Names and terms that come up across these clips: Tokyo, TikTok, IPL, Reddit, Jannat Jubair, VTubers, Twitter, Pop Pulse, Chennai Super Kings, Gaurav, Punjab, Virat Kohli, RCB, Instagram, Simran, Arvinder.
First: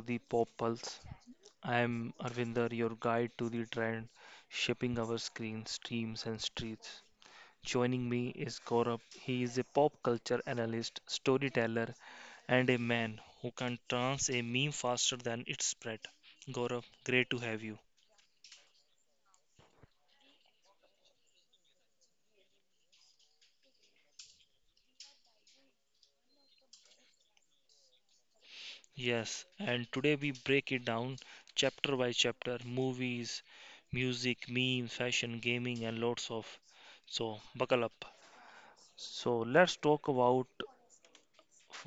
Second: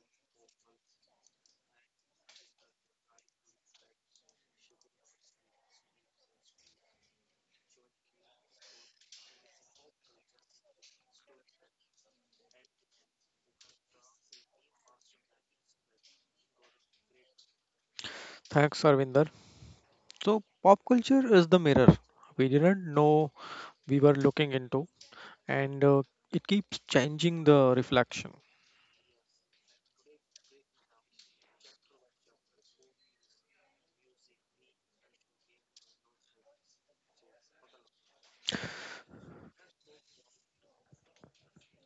the Pop Pulse. I am Arvinder, your guide to the trend shaping our screens, streams and streets. Joining me is Gaurav. He is a pop culture analyst, storyteller and a man who can trance a meme faster than it spread. Gaurav, great to have you. Thanks, Arvinder. So, pop culture is the mirror we didn't know we were looking into, and it keeps changing the reflection. Yes, and today we break it down chapter by chapter, movies, music, memes, fashion, gaming and lots of so buckle up. So let's talk about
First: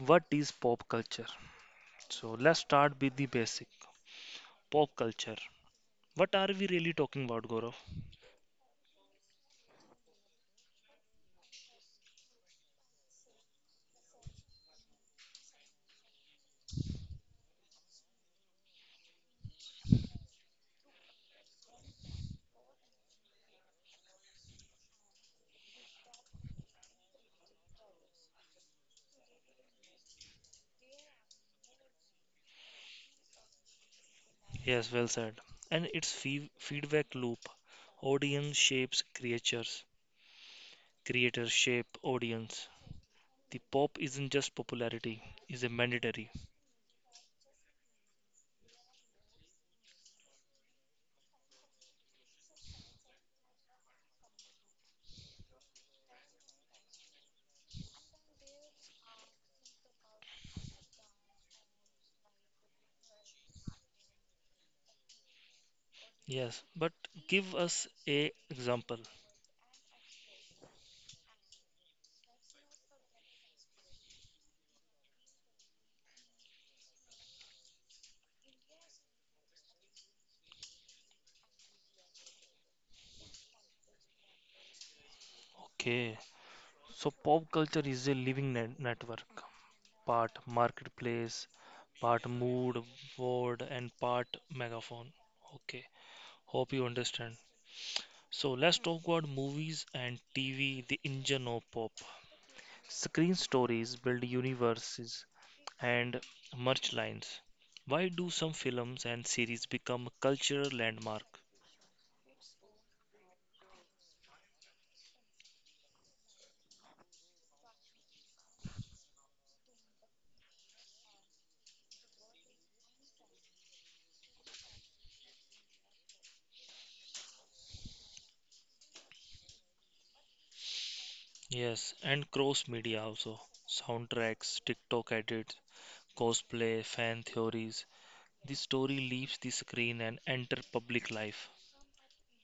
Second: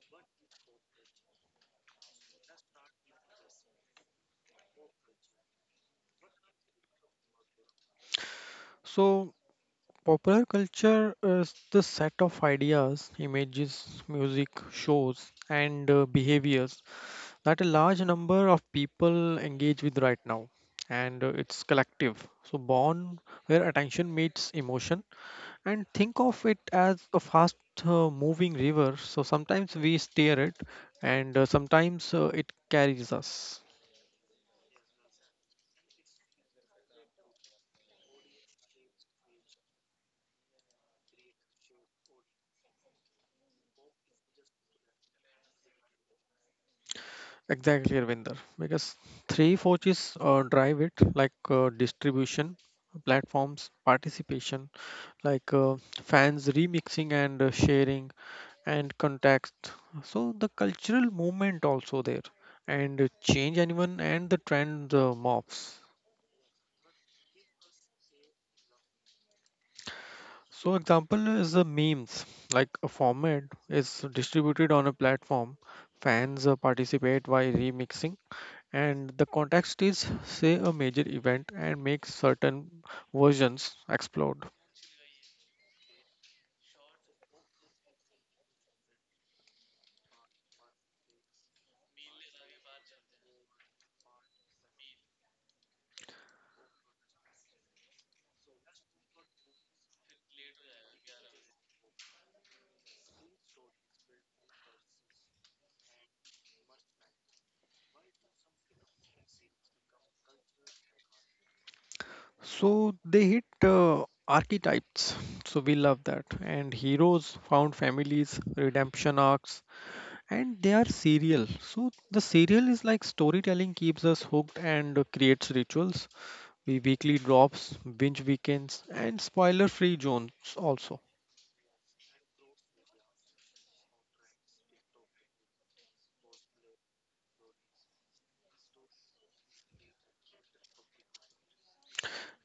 what is pop culture. So let's start with the basic pop culture. What are we really talking about, Gaurav? So, popular culture is the set of ideas, images, music, shows, and behaviors that a large number of people engage with right now, and it's collective. So, born where attention meets emotion. And think of it as a fast moving river. So sometimes we steer it, and sometimes it carries us. Yes, well said. And its feedback loop. Audience shapes creatures. Creators shape audience. The pop isn't just popularity, it's a mandatory. Exactly, Ravinder. Because three forces drive it, like distribution, platforms, participation, like fans remixing and sharing, and context. So the cultural movement also there, and change anyone and the trend morphs. Yes, but give us a example. So example is the memes, like a format is distributed on a platform, fans participate by remixing, and the context is say a major event and make certain versions explode. Okay. So pop culture is a living network, part marketplace, part mood board, and part megaphone. Okay, hope you understand. So let's talk about movies and TV, the engine of pop. Screen stories build universes and merch lines. Why do some films and series become cultural landmark? So they hit archetypes. So we love that. And heroes found families, redemption arcs, and they are serial. So the serial is like storytelling keeps us hooked and creates rituals we weekly drops, binge weekends, and spoiler free zones also. Yes, and cross media also. Soundtracks, TikTok edits, cosplay, fan theories. The story leaves the screen and enter public life.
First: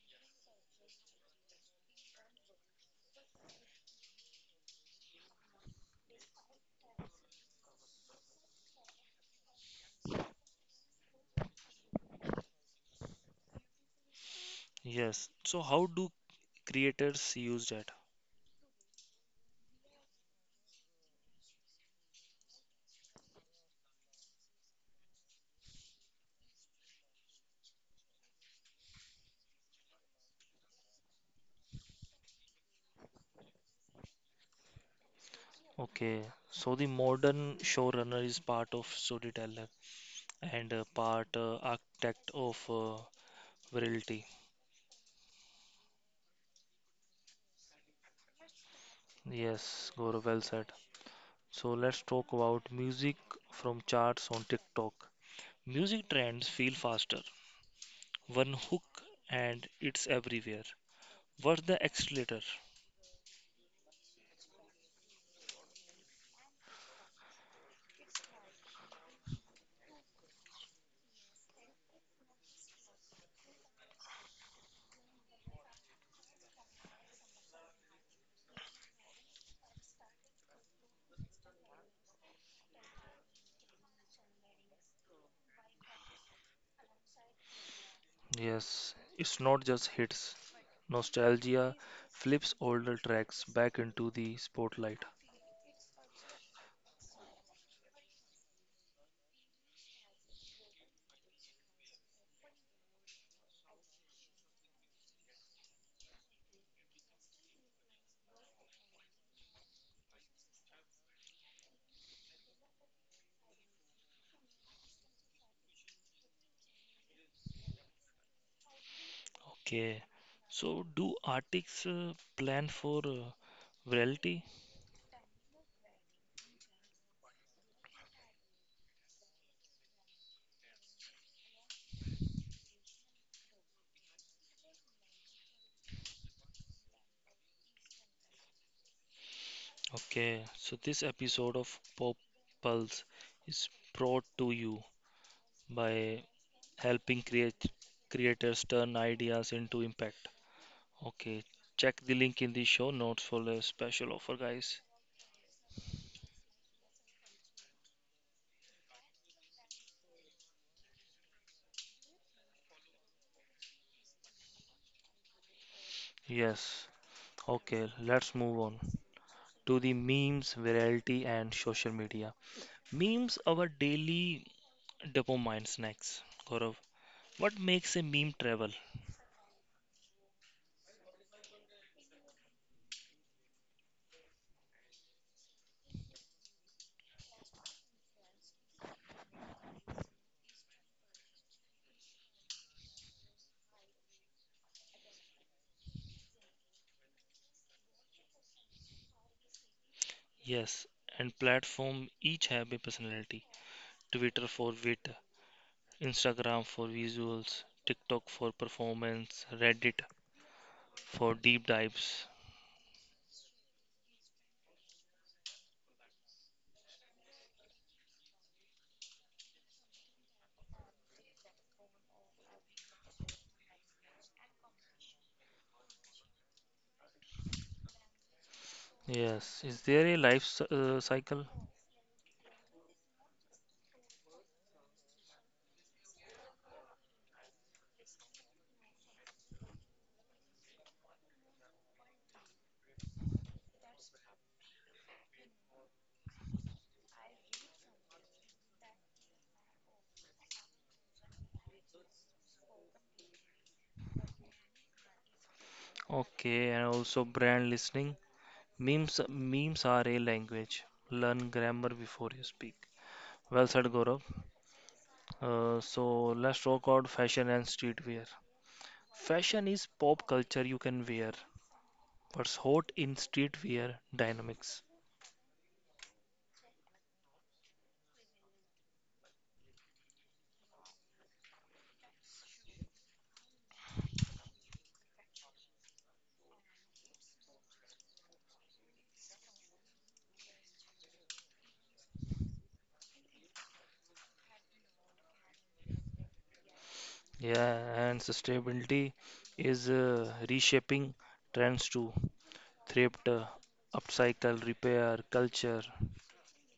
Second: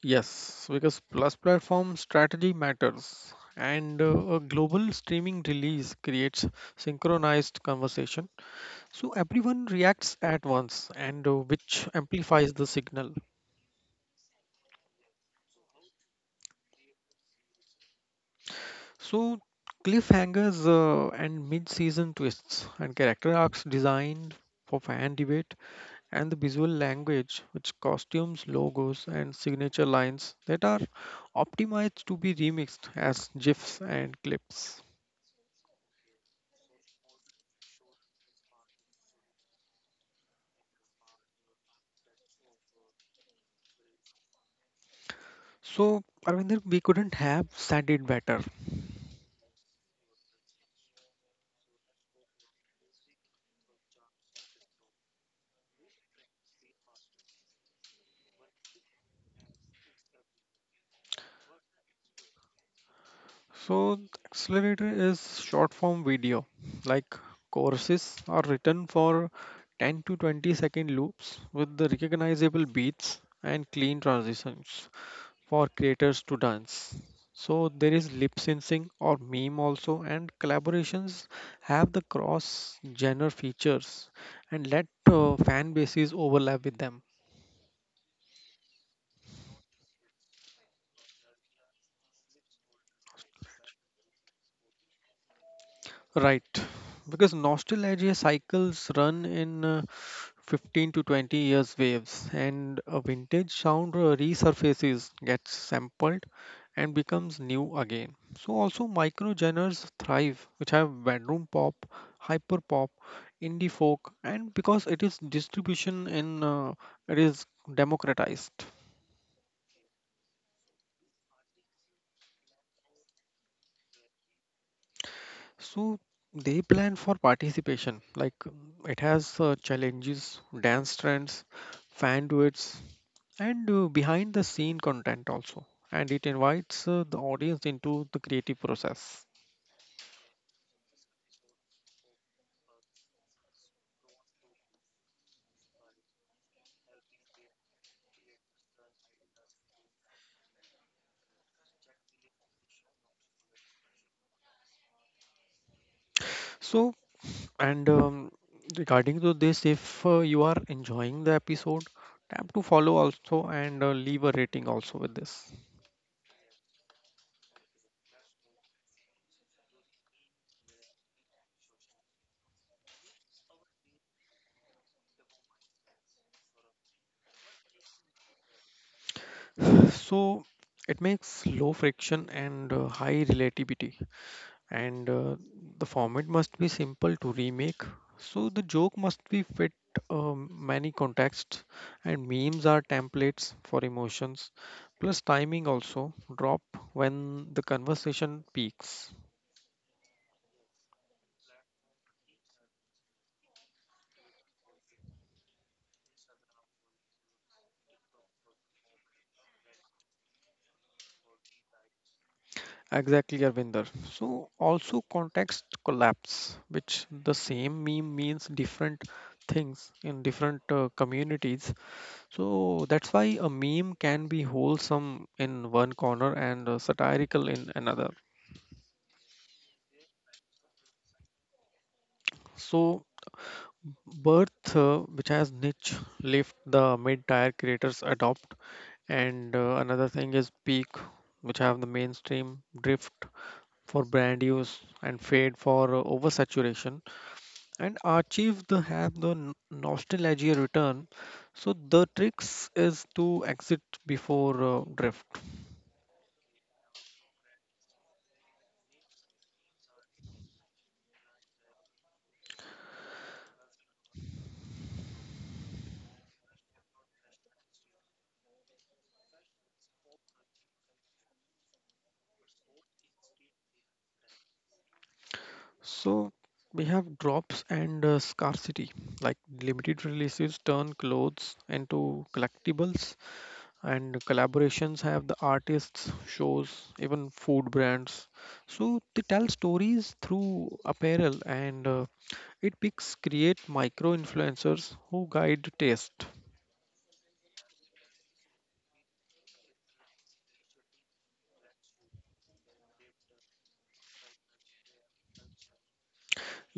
Yes, because plus platform strategy matters, and a global streaming release creates synchronized conversation. So everyone reacts at once, and which amplifies the signal. Yes. So how do creators use data? So cliffhangers and mid-season twists and character arcs designed for fan debate and the visual language, which costumes, logos, and signature lines that are optimized to be remixed as GIFs and clips. Okay, so the modern showrunner is part of storyteller and part architect of virality. So, Arvinder, we couldn't have said it better. Yes, Gaurav, well said. So let's talk about music from charts on TikTok. Music trends feel faster. One hook and it's everywhere. What's the accelerator? So, the accelerator is short form video, like courses are written for 10 to 20 second loops with the recognizable beats and clean transitions. For creators to dance. So there is lip syncing or meme also, and collaborations have the cross genre features and let fan bases overlap with them. Yes, it's not just hits. Nostalgia flips older tracks back into the spotlight. Right, because nostalgia cycles run in 15 to 20 years waves, and a vintage sound resurfaces, gets sampled, and becomes new again. So also micro genres thrive, which have bedroom pop, hyper pop, indie folk, and because it is distribution in it is democratized. Okay. So, do artists plan for virality? So they plan for participation. It has challenges, dance trends, fan duets, and behind the scene content also. And it invites the audience into the creative process. Okay. So, this episode of Pop Pulse is brought to you by helping create creators turn ideas into impact. Okay. Check the link in the show notes for the special offer, guys. So and Regarding to this, if you are enjoying the episode, tap to follow also and leave a rating also with this. Yes. Okay, let's move on to the memes, virality, and social media. Memes are our daily dopamine snacks, Gaurav. What makes a meme travel? So it makes low friction and high relativity and the format must be simple to remake, so the joke must be fit many contexts, and memes are templates for emotions plus timing also drop when the conversation peaks. Yes, and platform each have a personality. Twitter for wit, Instagram for visuals, TikTok for performance, Reddit for deep dives. Exactly, Arvinder. So also context collapse, which the same meme means different things in different communities. So that's why a meme can be wholesome in one corner and satirical in another. Yes, is there a life cycle? So, birth, which has niche left, the mid-tier creators adopt, and another thing is peak, which have the mainstream drift for brand use and fade for oversaturation, and archive the have the nostalgia return. So the tricks is to exit before drift. Okay, and also brand listening. Memes are a language. Learn grammar before you speak. Well said, Gaurav. So let's talk about fashion and streetwear. Fashion is pop culture you can wear. What's hot in streetwear dynamics? So we have drops and scarcity, like limited releases turn clothes into collectibles, and collaborations have the artists shows even food brands, so they tell stories through apparel, and it picks create micro influencers who guide taste. Yeah, and sustainability is reshaping trends to thrift, upcycle, repair, culture.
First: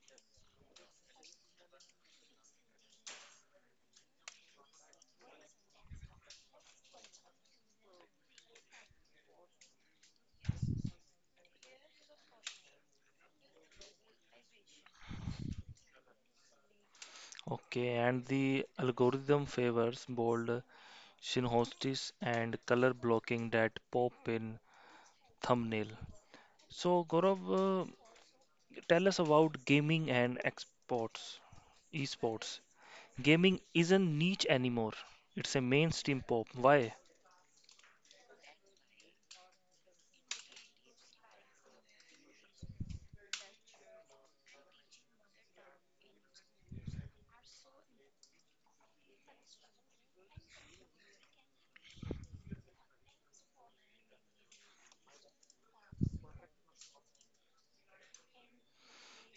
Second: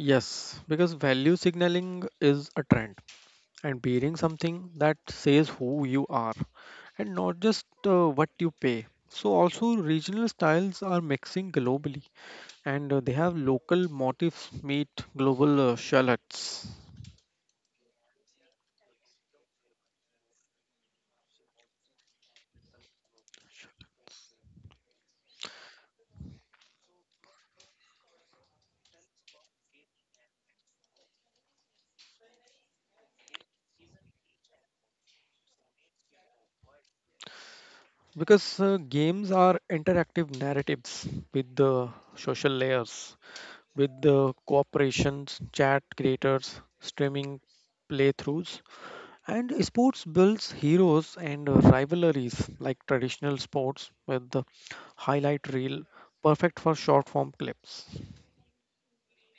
Yes, because value signaling is a trend, and bearing something that says who you are and not just what you pay. So also regional styles are mixing globally, and they have local motifs meet global shallots. Okay, and the algorithm favors bold synchronicities and color blocking that pop in thumbnail. So, Gaurav, tell us about gaming and esports. Gaming isn't niche anymore. It's a mainstream pop. Why? Because games are interactive narratives with the social layers, with the cooperations, chat creators, streaming playthroughs, and sports builds heroes and rivalries like traditional sports with the highlight reel, perfect for short form clips.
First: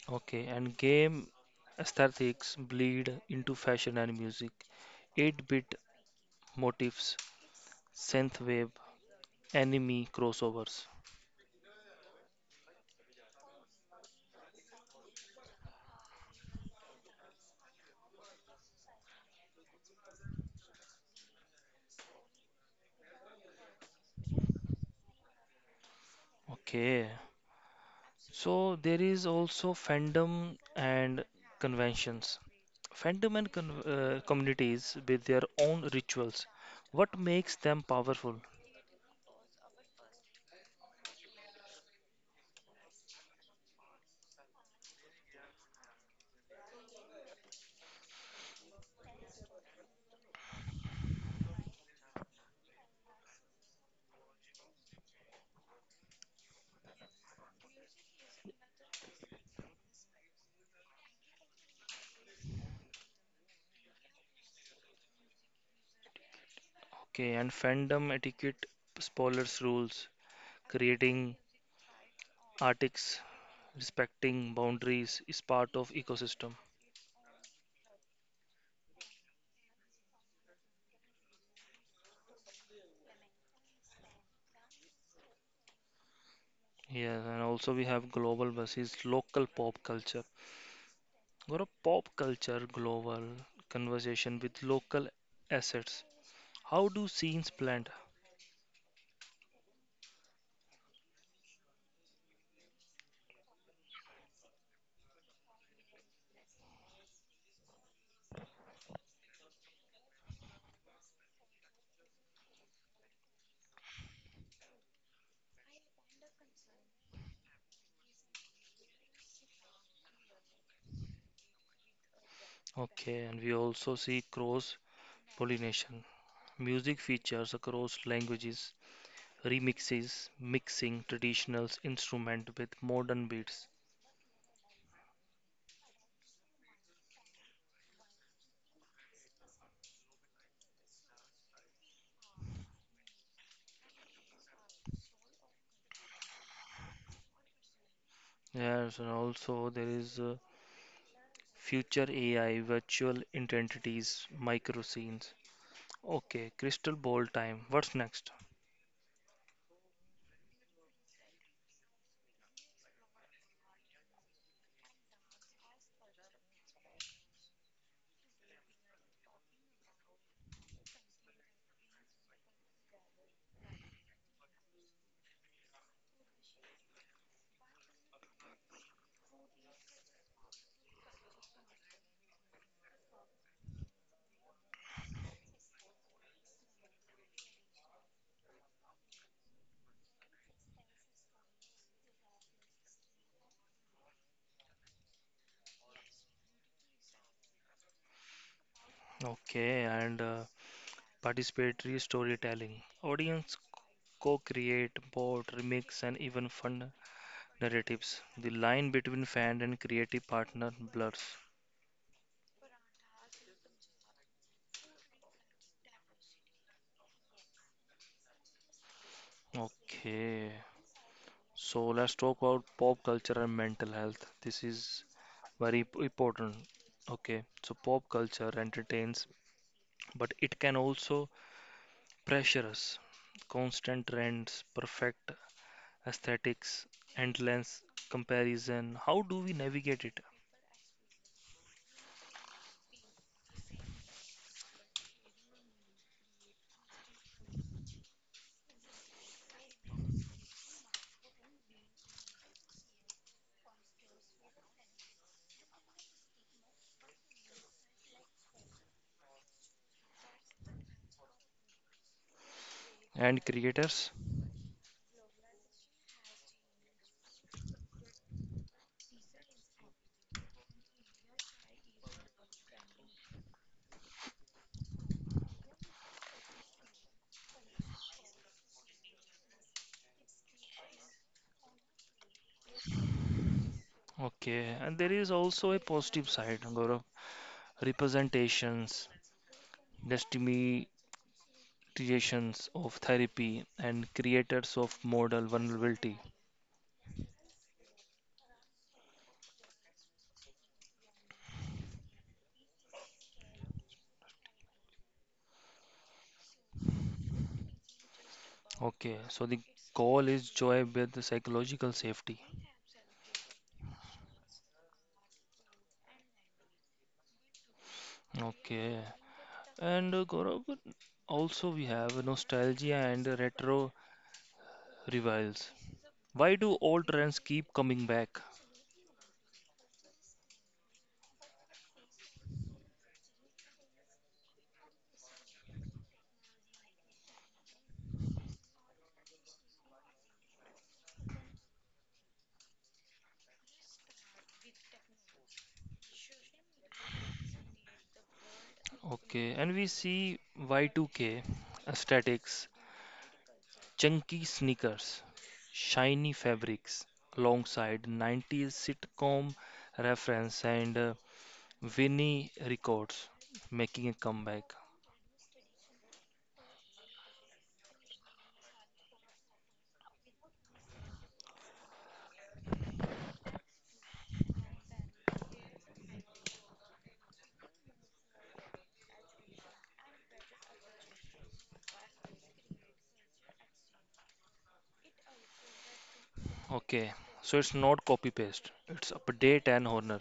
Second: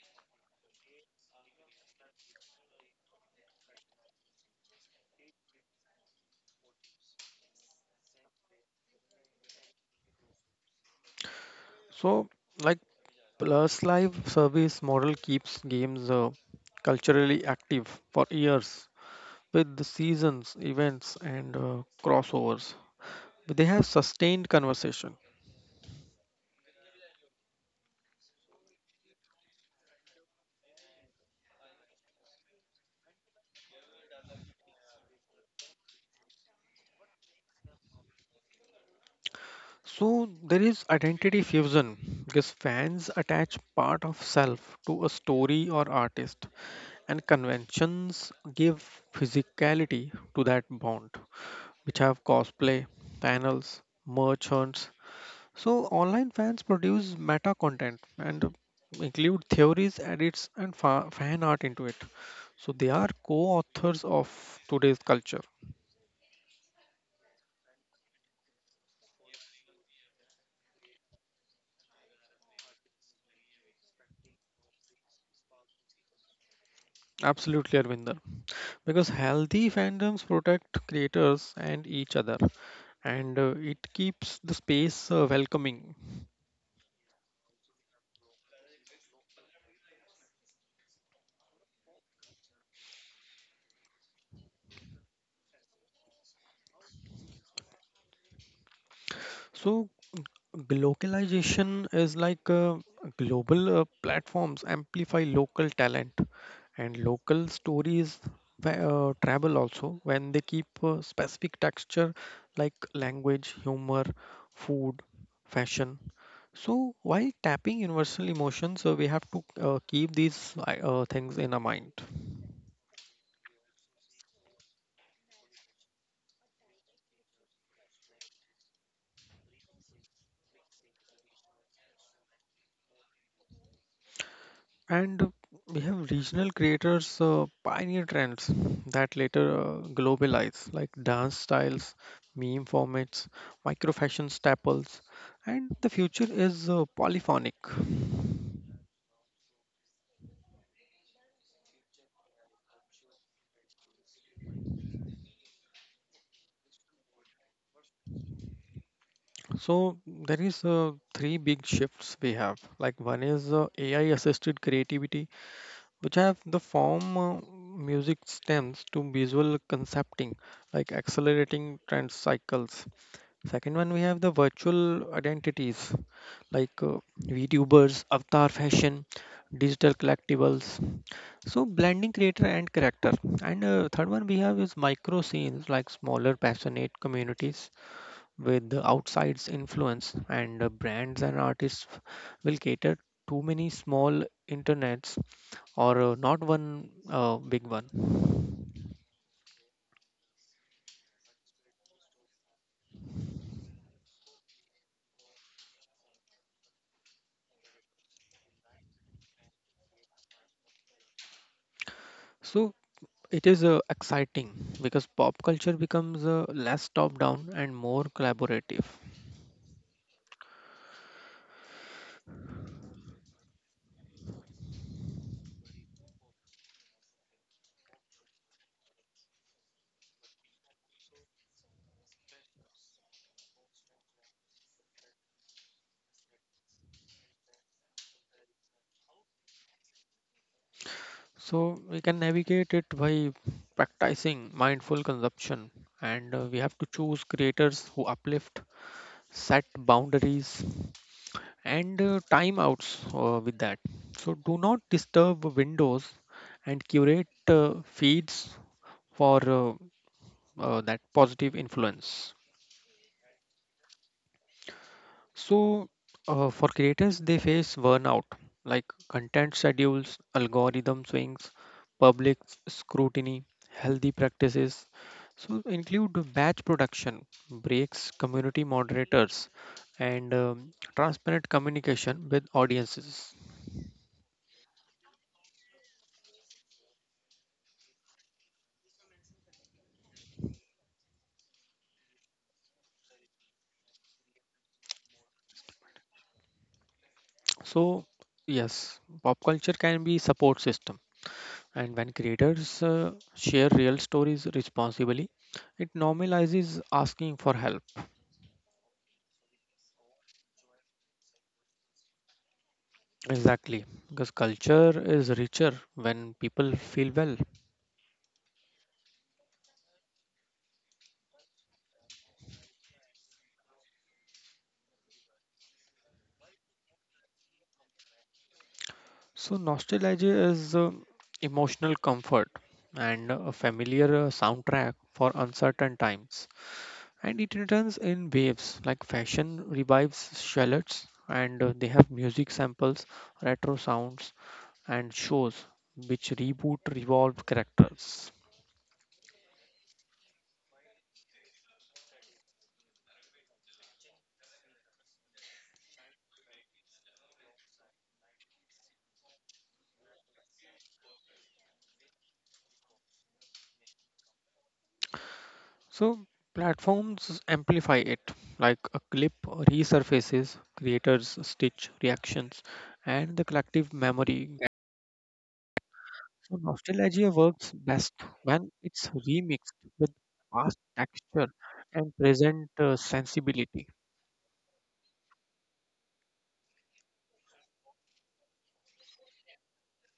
Okay, and game aesthetics bleed into fashion and music. 8-bit motifs, synthwave, anime crossovers. So, like, plus live service model keeps games culturally active for years with the seasons, events, and crossovers. They have sustained conversation. Okay, so there is also fandom and conventions. Fandom and con communities with their own rituals. What makes them powerful? So there is identity fusion because fans attach part of self to a story or artist, and conventions give physicality to that bond, which have cosplay, panels, merch hunts. So online fans produce meta content and include theories, edits, and fan art into it. So they are co-authors of today's culture. Okay, and fandom etiquette, spoilers rules, creating artics, respecting boundaries is part of ecosystem. Absolutely, Arvinder. Because healthy fandoms protect creators and each other, and it keeps the space welcoming. Yes, and also we have global versus local pop culture. Or a pop culture global conversation with local assets. How do scenes blend? So localization is like global platforms amplify local talent, and local stories travel also when they keep specific texture like language humor, food, fashion. So while tapping universal emotions, we have to keep these things in our mind. Okay, and we also see cross pollination. Music features across languages, remixes, mixing traditional instrument with modern beats. And we have regional creators pioneer trends that later globalize, like dance styles, meme formats, micro fashion staples, and the future is polyphonic. Yes, and also there is future AI, virtual identities, micro scenes. Okay, crystal ball time. What's next? So there is three big shifts we have. Like one is AI-assisted creativity, which have the form music stems to visual concepting, like accelerating trend cycles. Second one, we have the virtual identities like VTubers, avatar fashion, digital collectibles. So blending creator and character. And third one we have is micro scenes like smaller passionate communities with the outside's influence, and brands and artists will cater too many small internets or not one big one. Okay, and participatory storytelling. Audience co-create, vote, remix, and even fund narratives. The line between fan and creative partner blurs. So it is exciting because pop culture becomes less top down and more collaborative. Okay, so let's talk about pop culture and mental health. This is very important. Okay, so pop culture entertains, but it can also pressure us. Constant trends, perfect aesthetics, endless comparison. How do we navigate it? So we can navigate it by practicing mindful consumption, and we have to choose creators who uplift, set boundaries, and timeouts with that. So do not disturb windows and curate feeds for that positive influence. And creators. So, for creators, they face burnout like content schedules, algorithm swings, public scrutiny, healthy practices. So, include batch production, breaks, community moderators, and transparent communication with audiences. Okay, and there is also a positive side, Gaurav. Representations, destimatizations of therapy, and creators of model vulnerability. So, yes, pop culture can be support system, and when creators share real stories responsibly, it normalizes asking for help. Okay, so the goal is joy with psychological safety. Exactly, because culture is richer when people feel well. Okay, and Gaurav, also we have nostalgia and retro revivals. Why do old trends keep coming back? So, nostalgia is emotional comfort and a familiar soundtrack for uncertain times. And it returns in waves like fashion revives shallots, and they have music samples, retro sounds, and shows which reboot revolved characters. Okay, and we see Y2K aesthetics, chunky sneakers, shiny fabrics, alongside 90s sitcom reference and Vinnie records making a comeback. So platforms amplify it, like a clip resurfaces, creators stitch reactions, and the collective memory. So nostalgia works best when it's remixed with past texture and present sensibility. Okay, so it's not copy paste, it's update and honor.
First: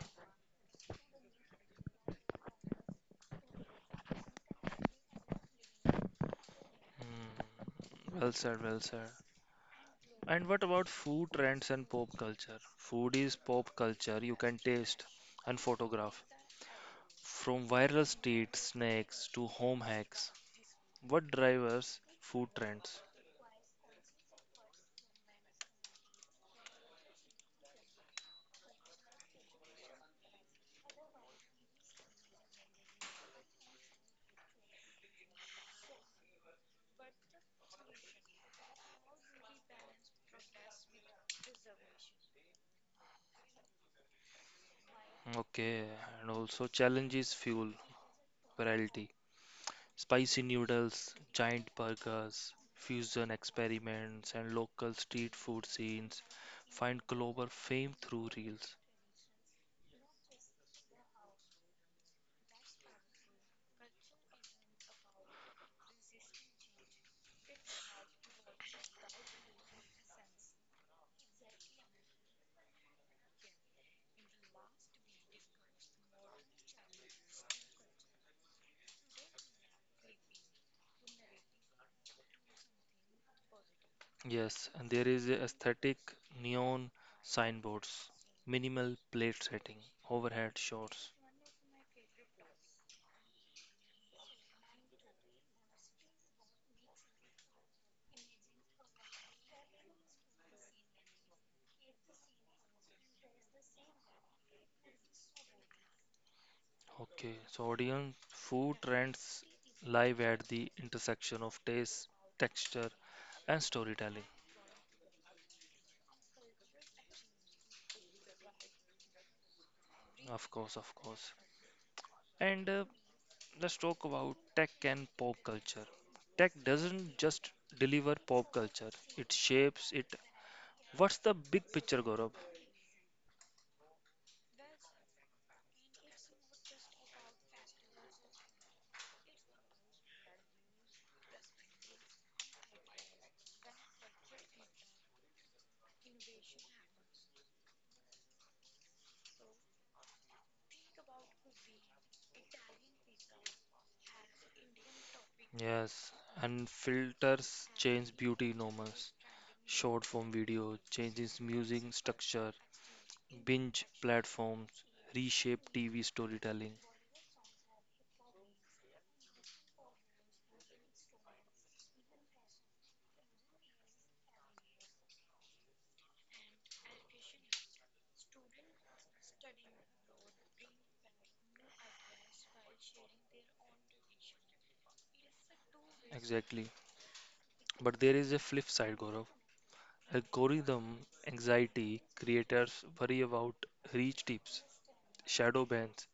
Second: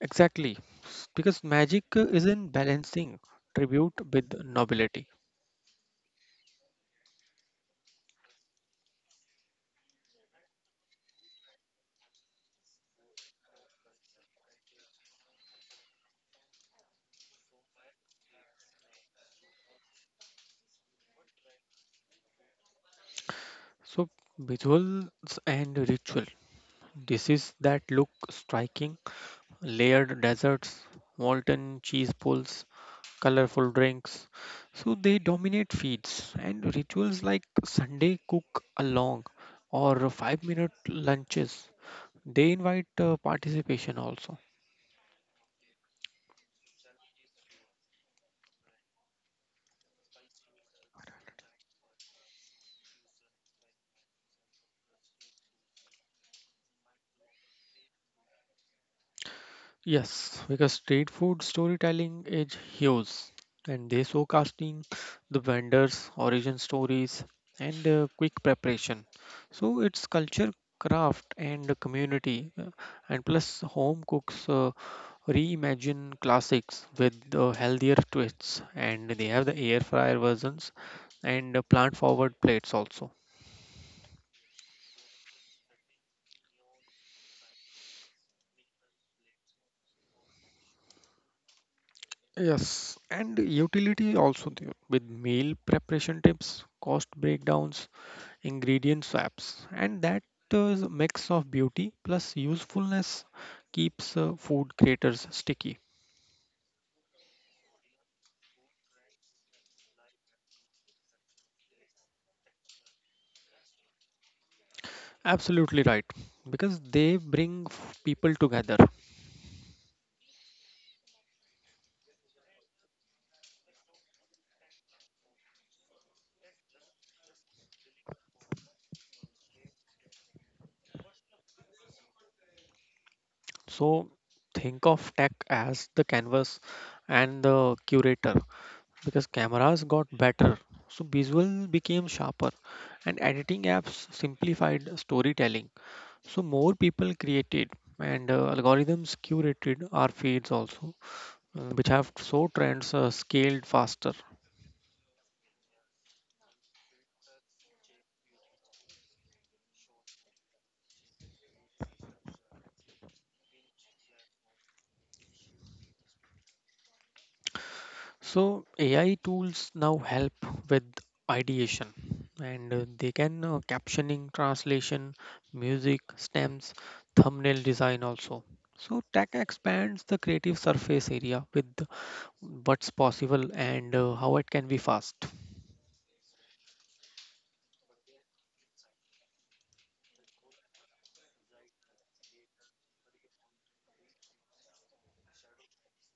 Exactly, because magic is in balancing tribute with nobility. Mm, well said, well said. And what about food trends and pop culture? Food is pop culture you can taste and photograph. From viral street snacks to home hacks, what drivers food trends? So visuals and ritual. This is that look striking layered desserts, molten cheese pulls, colorful drinks. So they dominate feeds, and rituals like Sunday cook along or 5 minute lunches, they invite participation also. Okay, and also challenges fuel variety, spicy noodles, giant burgers, fusion experiments, and local street food scenes find global fame through reels. Yes, because street food storytelling is huge, and they showcasting the vendors' origin stories and quick preparation. So it's culture, craft, and community, and plus home cooks. Reimagine classics with the healthier twists, and they have the air fryer versions and plant forward plates also. Yes, and there is a aesthetic neon signboards, minimal plate setting, overhead shots. Yes, and utility also there with meal preparation tips, cost breakdowns, ingredient swaps, and that is a mix of beauty plus usefulness keeps food creators sticky. Okay, so audience food trends live at the intersection of taste, texture, and storytelling. Absolutely right, because they bring people together. Of course, of course. And let's talk about tech and pop culture. Tech doesn't just deliver pop culture, it shapes it. What's the big picture, Gaurav? So think of tech as the canvas and the curator, because cameras got better. So visual became sharper and editing apps simplified storytelling. So more people created, and algorithms curated our feeds also, which have so trends scaled faster. Yes, and filters change beauty norms, short form video changes music structure, binge platforms reshape TV storytelling. So AI tools now help with ideation, and they can captioning, translation, music, stems, thumbnail design also. So tech expands the creative surface area with what's possible and how it can be fast. Exactly. But there is a flip side, Gaurav. Algorithm anxiety creators worry about reach tips, shadow bans,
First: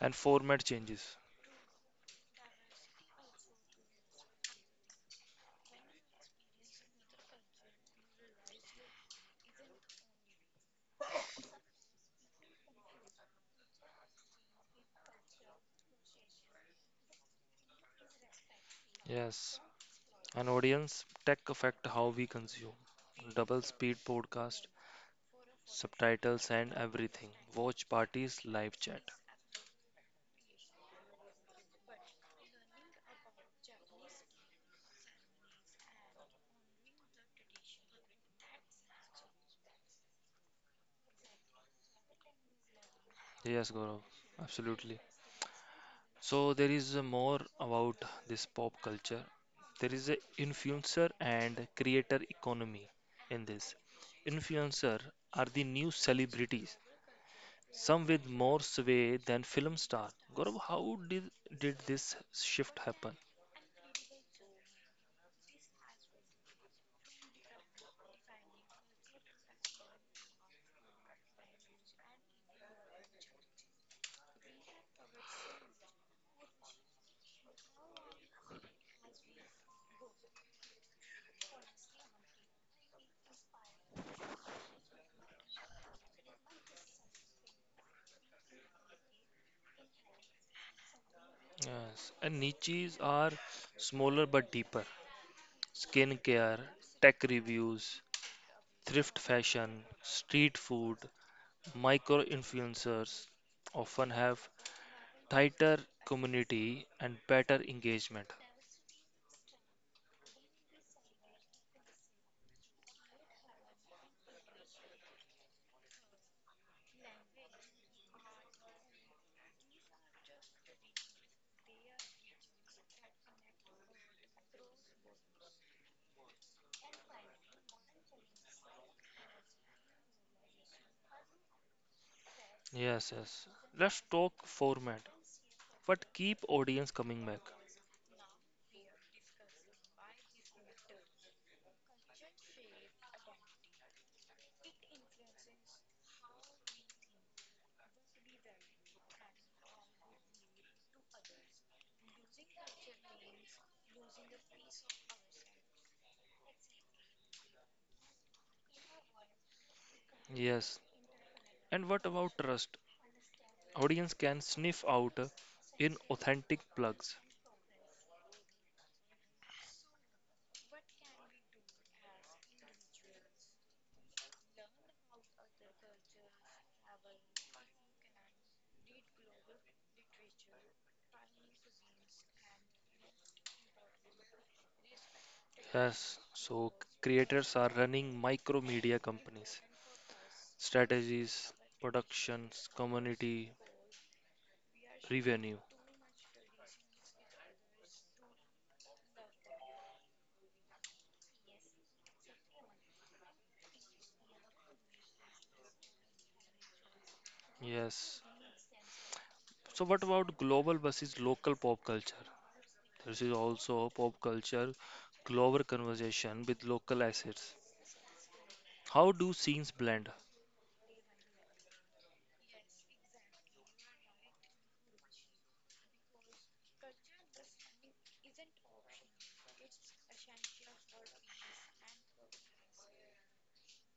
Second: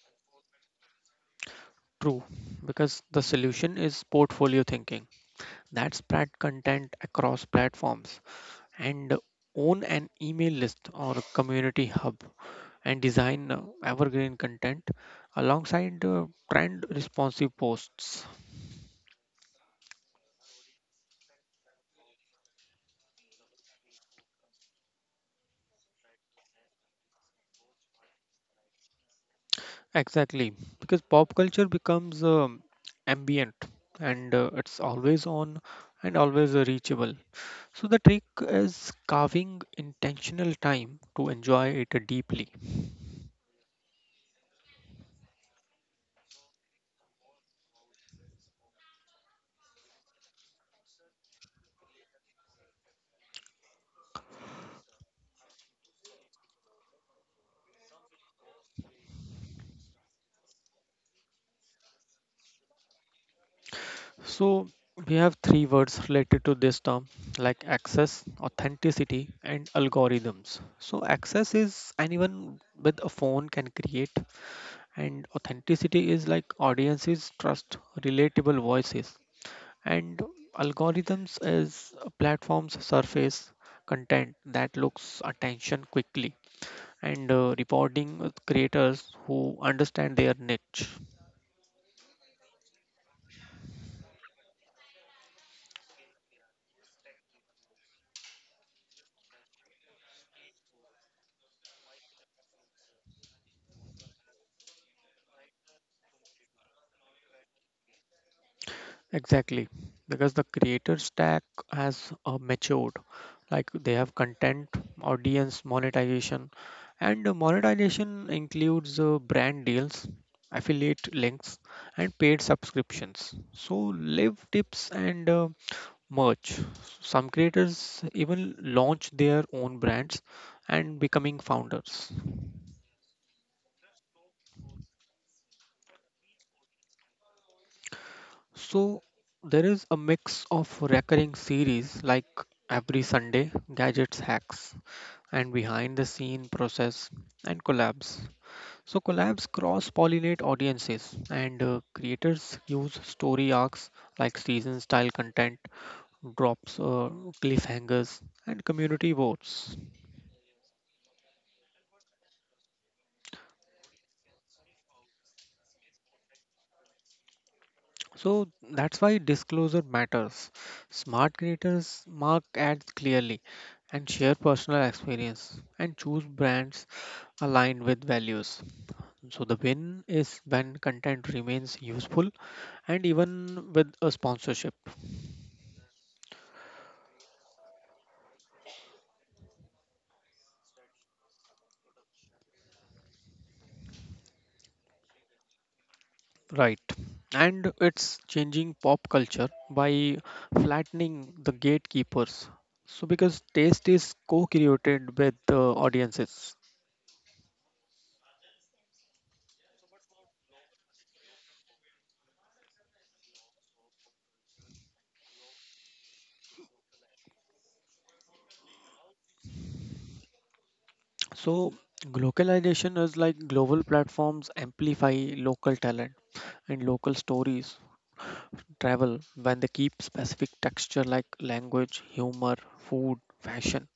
and format changes. True, because the solution is portfolio thinking. That spread content across platforms and own an email list or community hub, and design evergreen content alongside trend responsive posts. Yes, and audience tech affect how we consume. Double speed podcast, subtitles and everything. Watch parties, live chat. Exactly, because pop culture becomes ambient, and it's always on and always reachable. So the trick is carving intentional time to enjoy it deeply. Yes, Gaurav, absolutely. So there is more about this pop culture. There is a influencer and creator economy in this. Influencer are the new celebrities, some with more sway than film star. Gaurav, how did this shift happen? So we have three words related to this term like access, authenticity, and algorithms. So access is anyone with a phone can create, and authenticity is like audiences trust relatable voices, and algorithms as platforms surface content that looks attention quickly and rewarding creators who understand their niche. Yes, and niches are smaller but deeper. Skincare, tech reviews, thrift fashion, street food, micro influencers often have tighter community and better engagement. Exactly, because the creator stack has matured. Like they have content, audience, monetization, and the monetization includes brand deals, affiliate links, and paid subscriptions. So live tips and merch. Some creators even launch their own brands and becoming founders. Yes, yes. Let's talk format. What keep audience coming back? So there is a mix of recurring series like every Sunday gadgets hacks and behind the scene process and collabs. So collabs cross-pollinate audiences, and creators use story arcs like season-style content, drops, cliffhangers, and community votes. Yes. And what about trust? Audience can sniff out in authentic plugs. So that's why disclosure matters. Smart creators mark ads clearly and share personal experience and choose brands aligned with values. So the win is when content remains useful and even with a sponsorship. Yes. So creators are running micro media companies, strategies, productions, community, revenue. Right, and it's changing pop culture by flattening the gatekeepers, so because taste is co-created with the audiences. Yes. So, what about global versus local pop culture? This is also pop culture, global conversation with local assets. How do scenes blend? So globalization is like global platforms amplify local talent, and local stories travel when they keep specific texture like language humor, food, fashion,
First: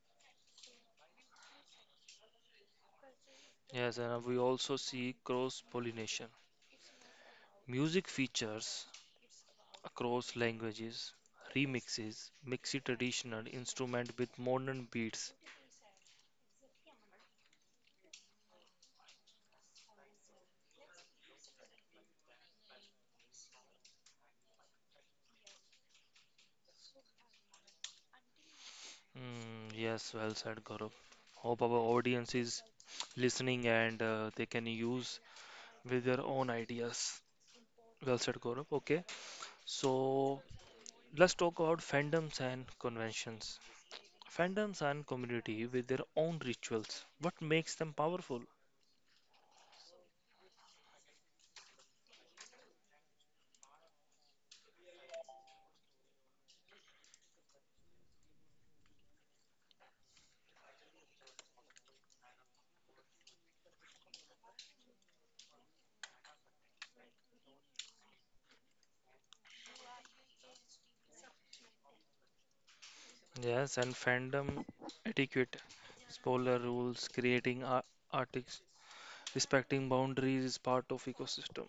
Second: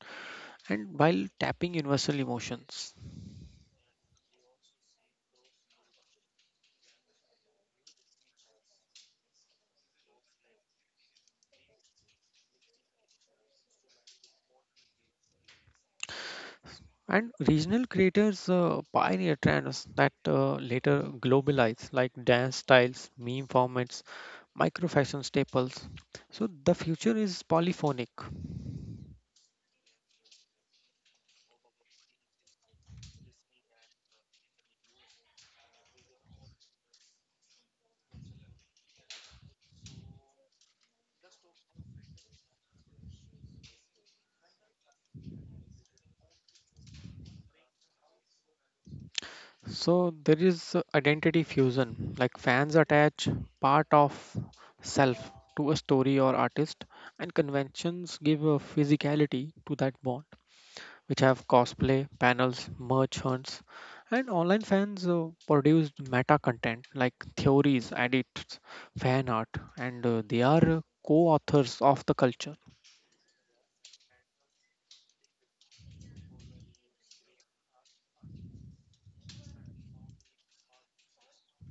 and while tapping universal emotions. Yes, and we also see cross pollination. Music features across languages, remixes, mixing traditional instrument with modern beats. And regional creators pioneer trends that later globalize, like dance styles, meme formats, micro fashion staples. So the future is polyphonic. Mm, yes, well said, Gaurav. Hope our audience is listening and they can use with their own ideas. Well said, Gaurav. Okay, so let's talk about fandoms and conventions. Fandoms and community with their own rituals. What makes them powerful? So there is identity fusion, like fans attach part of self to a story or artist, and conventions give a physicality to that bond, which have cosplay, panels, merch hunts, and online fans produced meta content like theories, edits, fan art, and they are co-authors of the culture. Yes, and fandom etiquette, spoiler rules, creating ar artics, respecting boundaries is part of ecosystem.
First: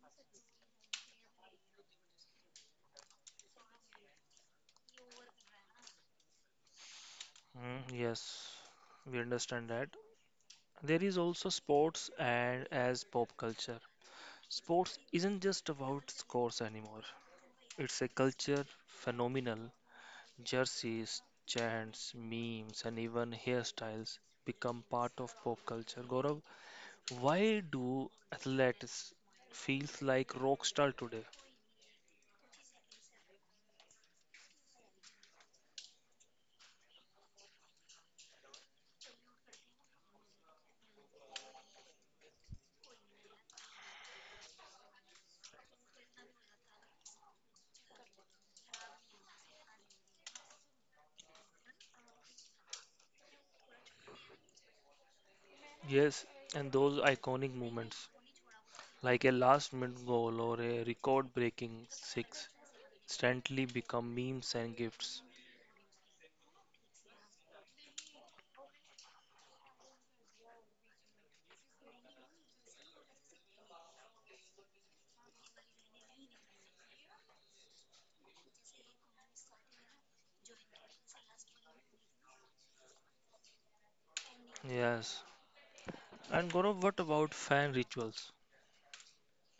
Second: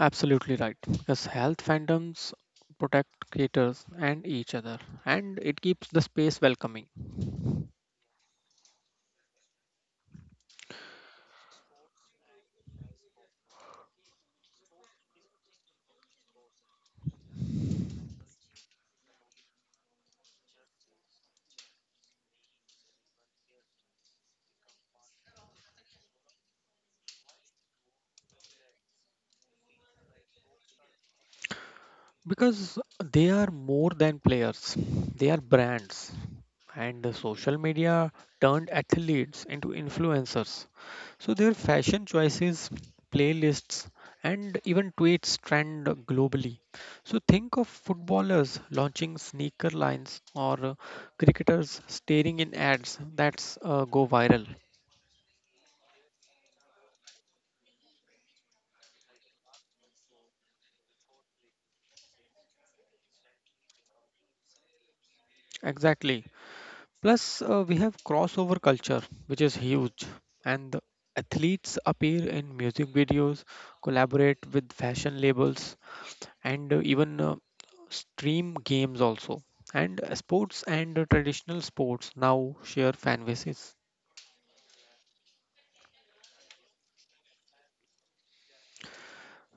Absolutely right. Yes, health fandoms protect creators and each other, and it keeps the space welcoming. Mm, yes, we understand that. There is also sports and as pop culture. Sports isn't just about scores anymore. It's a culture phenomenal. Jerseys, chants, memes, and even hairstyles become part of pop culture. Gaurav, why do athletes feels like rock star today? Because they are more than players, they are brands. And the social media turned athletes into influencers. So their fashion choices, playlists, and even tweets trend globally. So think of footballers launching sneaker lines or cricketers staring in ads that go viral. Yes, and those iconic moments like a last minute goal or a record breaking six instantly become memes and gifts. Exactly. Plus, we have crossover culture, which is huge, and the athletes appear in music videos, collaborate with fashion labels, and even stream games also. And sports and traditional sports now share fan bases. Yes. And Gaurav, what about fan rituals?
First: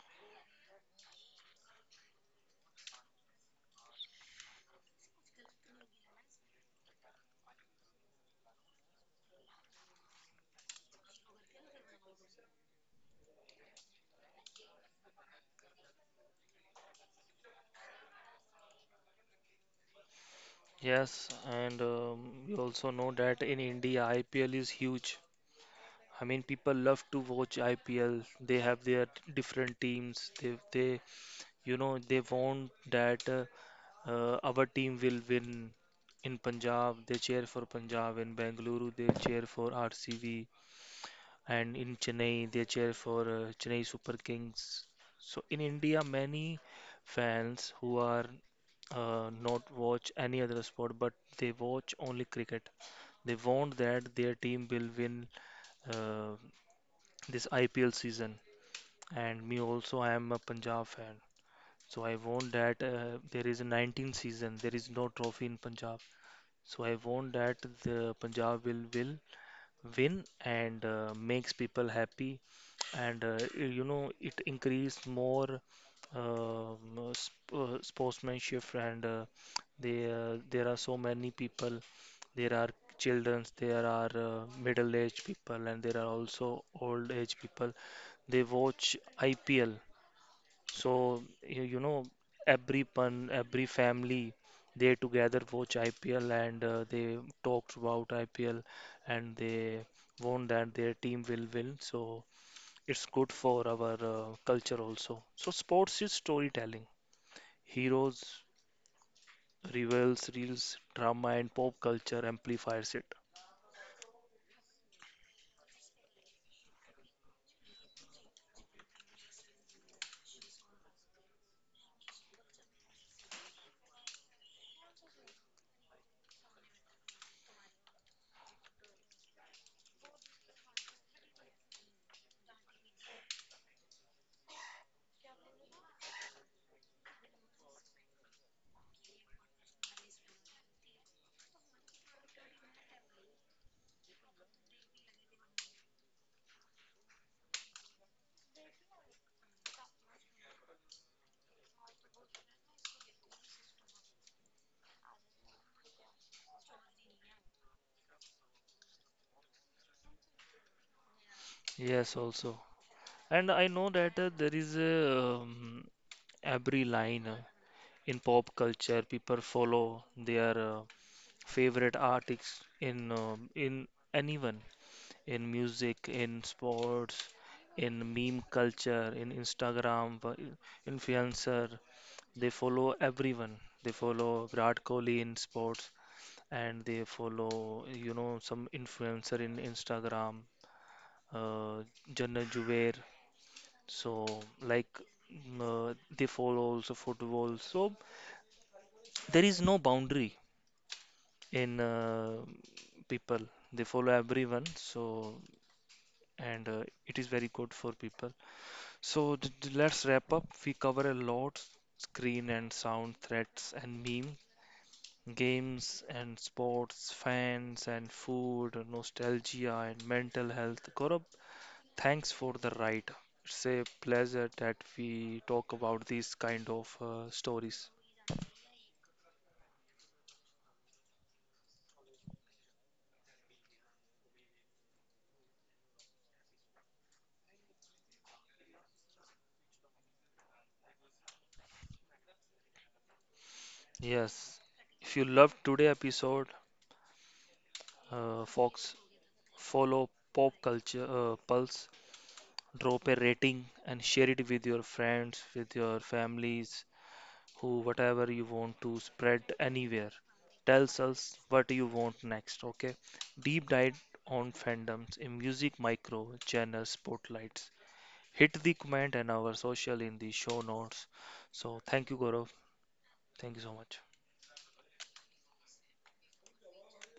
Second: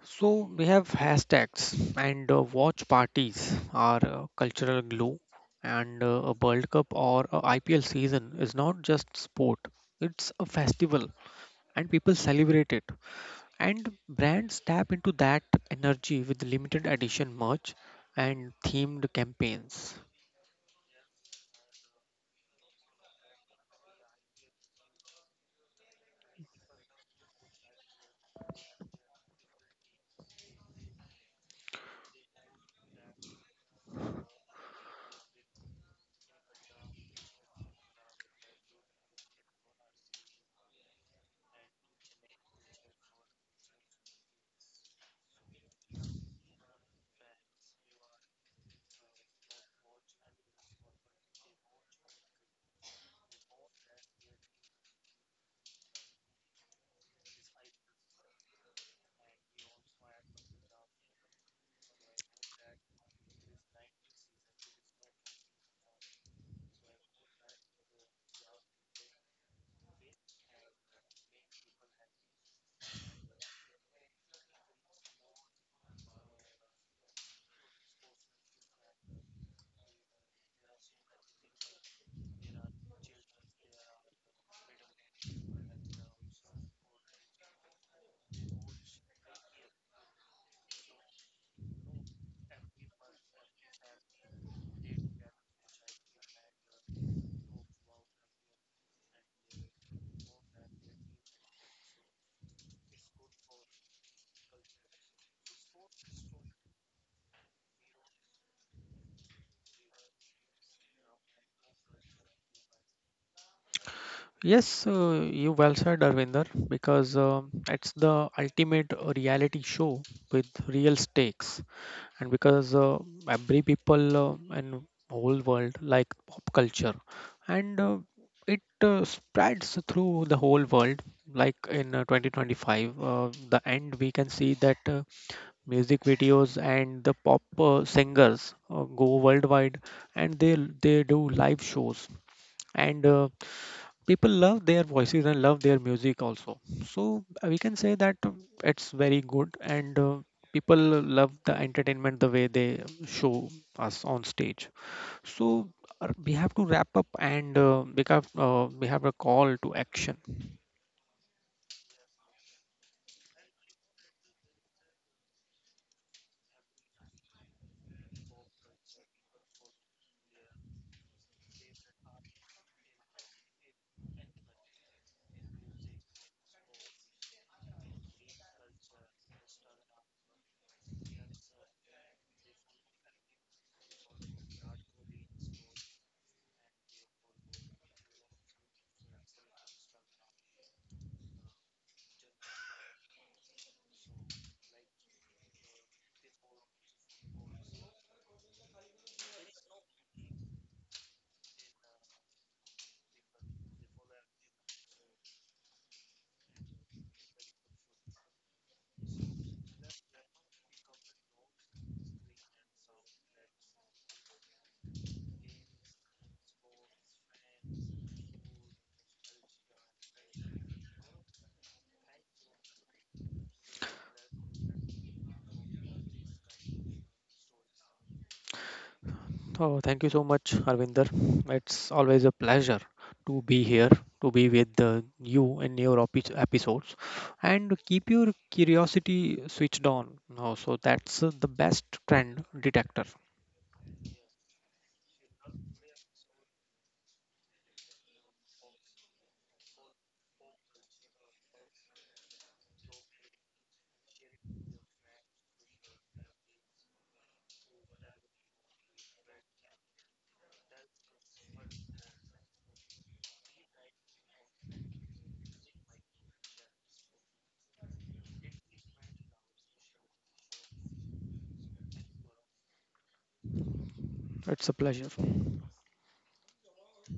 So we have hashtags and watch parties are cultural glue, and a World Cup or a IPL season is not just sport; it's a festival, and people celebrate it. And brands tap into that energy with limited edition merch and themed campaigns. Yes, and we also know that in India, IPL is huge. I mean, people love to watch IPL. They have their different teams. They want that our team will win. In Punjab, they cheer for Punjab. In Bengaluru, they cheer for RCB, and in Chennai they cheer for Chennai Super Kings. So in India, many fans who are not watch any other sport, but they watch only cricket. They want that their team will win uh, this IPL season. And me also, I am a Punjab fan. So I want that there is a 19 season, there is no trophy in Punjab. So I want that the Punjab will win and makes people happy, and it increase more um, sp sportsmanship, and there are so many people, there are childrens, there are middle aged people, and there are also old age people, they watch IPL. So you, you know every family, they together watch IPL and they talked about IPL and they won that their team will win, so it's good for our culture also. So sports is storytelling. Heroes, rivals, reels, drama, and pop culture amplifies it. Yes, you well said, Arvinder, because it's the ultimate reality show with real stakes, and because every people in whole world like pop culture, and it spreads through the whole world. Like in 2025, the end we can see that. Music videos and the pop singers go worldwide, and they do live shows, and people love their voices and love their music also. So we can say that it's very good, and people love the entertainment the way they show us on stage. So we have to wrap up, and because we have a call to action. Yes, also. And I know that there is a every line in pop culture. People follow their favorite artists in anyone, in music, in sports, in meme culture, in Instagram, influencer. They follow everyone. They follow Virat Kohli in sports, and they follow, you know, some influencer in Instagram, uh, Jannat Jubair. So, like, mm, they follow also football. So, there is no boundary in people. They follow everyone. So, and it is very good for people. So, let's wrap up. We cover a lot, screen and sound threats and memes, games and sports, fans and food, nostalgia and mental health. Gaurav, thanks for the ride. It's a pleasure that we talk about these kind of stories. Oh, thank you so much, Arvinder. It's always a pleasure to be here, to be with you in your episodes, and keep your curiosity switched on. No, so that's the best trend detector. Yes, if you loved today episode, Fox, follow Pop Culture Pulse, drop a rating and share it with your friends, with your families, who whatever you want to spread anywhere. Tells us what you want next. Okay, deep dive on fandoms in music, micro genre spotlights. Hit the comment and our social in the show notes. So thank you, Gaurav. Thank you so much. It's a pleasure.